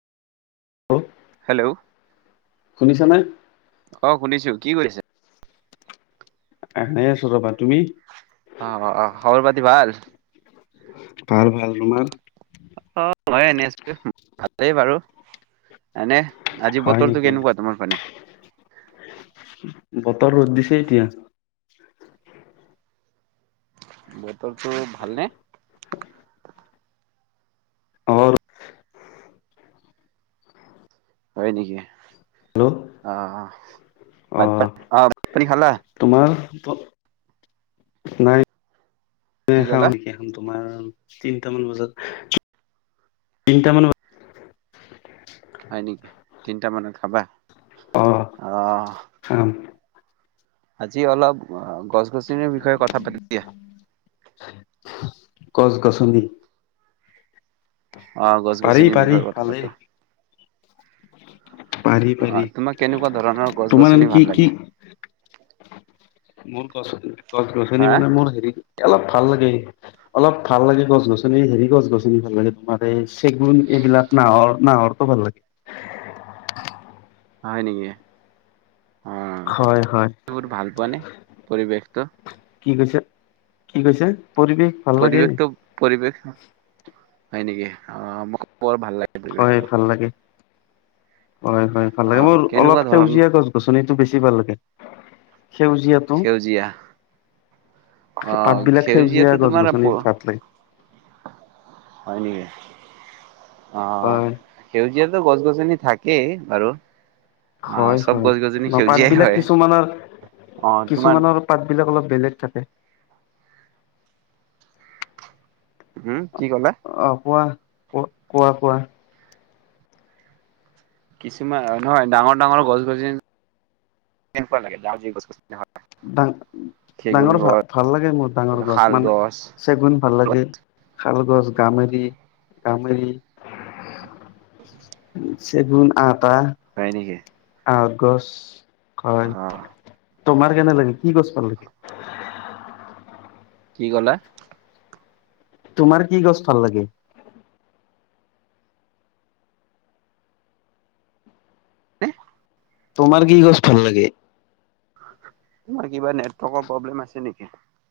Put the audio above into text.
Hello hello শুনিছানে? আহ', শুনিছো। কি কৰিছে? এনে আছো ৰবা, তুমি? অ', অ', অ', খবৰ পাতি ভাল? ভাল ভাল তোমাৰ। অ ময় এনে আছো ভালেই বাৰু এনে আজি হয় বতৰটো নেকি? কেনেকুৱা তোমাৰ মানে। বতৰ ৰ'দ দিছে এতিয়া। বতৰটো ভাল নে। [unintelligible] [unintelligible] হয় নেকি। হেল্ল' অ বাট অ' অহ ভাত পানী খালা। তোমাৰ নাই, এ কি খাও ক'লা? নেকি এখন তোমাৰ তিনটামান বজাত তিনটামানত, হয় নেকি তিনটা মানত খাবা। অ হা, আজি অলপ, অ গছ গছনিৰ বিষয়ে কথা পাতিম। দিয়া গছ-গছনি। অ গছ গছনিৰ পাৰি বিষয়ে কথা ভালেই পাতো। পাৰি অ পাৰি তোমাক কেনেকুৱা ধৰণৰ তোমাৰ এনে গছ-গছনি কি ভাল কি লাগে? মোৰ কচ গছ গছনি হা মানে মোৰ হেৰি অলপ ভাল লাগে অলপ ভাল লাগে গছ গছনি হেৰি গছ গছনি ভাল লাগে তোমাৰ এই চেগুন এইবিলাক নাহৰ নাহৰটো ভাল লাগে। হয় নেকি? অহ হয় হয় তুমি ভাল পোৱা নে পৰিৱেশটো? কি কৈছে কি কৈছে? পৰিৱেশ ভাল লাগে। পৰিৱেশটো পৰিৱেশ হয় নেকি অ। হয় ভাল লাগে হয় হয় ভাল লাগে আহ মোৰ কেনেকুৱা অলপ ধৰণ সেউজীয়া গছ গছনিটো বেছি ভাল লাগে। সেউজীয়াতো। সেউজীয়া আহ পাতবিলাক সেউজীয়া সেউজীয়াটো গছ তোমাৰ গছনি পাত লাই। উ। অ সেউজীয় গছ গছনি থাকে বাৰু। আহ হয় চব হয় গছ গছনি ন পাত সেউজীয়াই বিলাক হয় কিছুমানৰ অ তোমাৰ কিছুমানৰ পাত বিলাক অলপ বেলেগ থাকে। হম। কি ক'লা অ', কোৱা। ক-কোৱা কোৱা। কিছুমান নহয়, ডাঙৰ ডাঙৰ গছ গছনি, তেনেকুৱা লাগে [unintelligible] চেগুন ডা-ডাঙৰ ভাল, গছ ভাল লাগে মোৰ ডাঙৰ গছ, মানে চেগুন ভাল লাগে। শাল গছ, গামেৰি, গামেৰি, চেগুন আঠ হয় নেকি [unintelligible] গছ। অ হয়। তোমাৰ? কেনে লাগে, কি গছ ভাল লাগে? কি ক'লা? তোমাৰ কি গছ ভাল লাগে? হে? তোমাৰ কি গছ ভাল লাগে? তোমাৰ কিবা নেটৱৰ্কৰ প্ৰব্লেম আছে নেকি?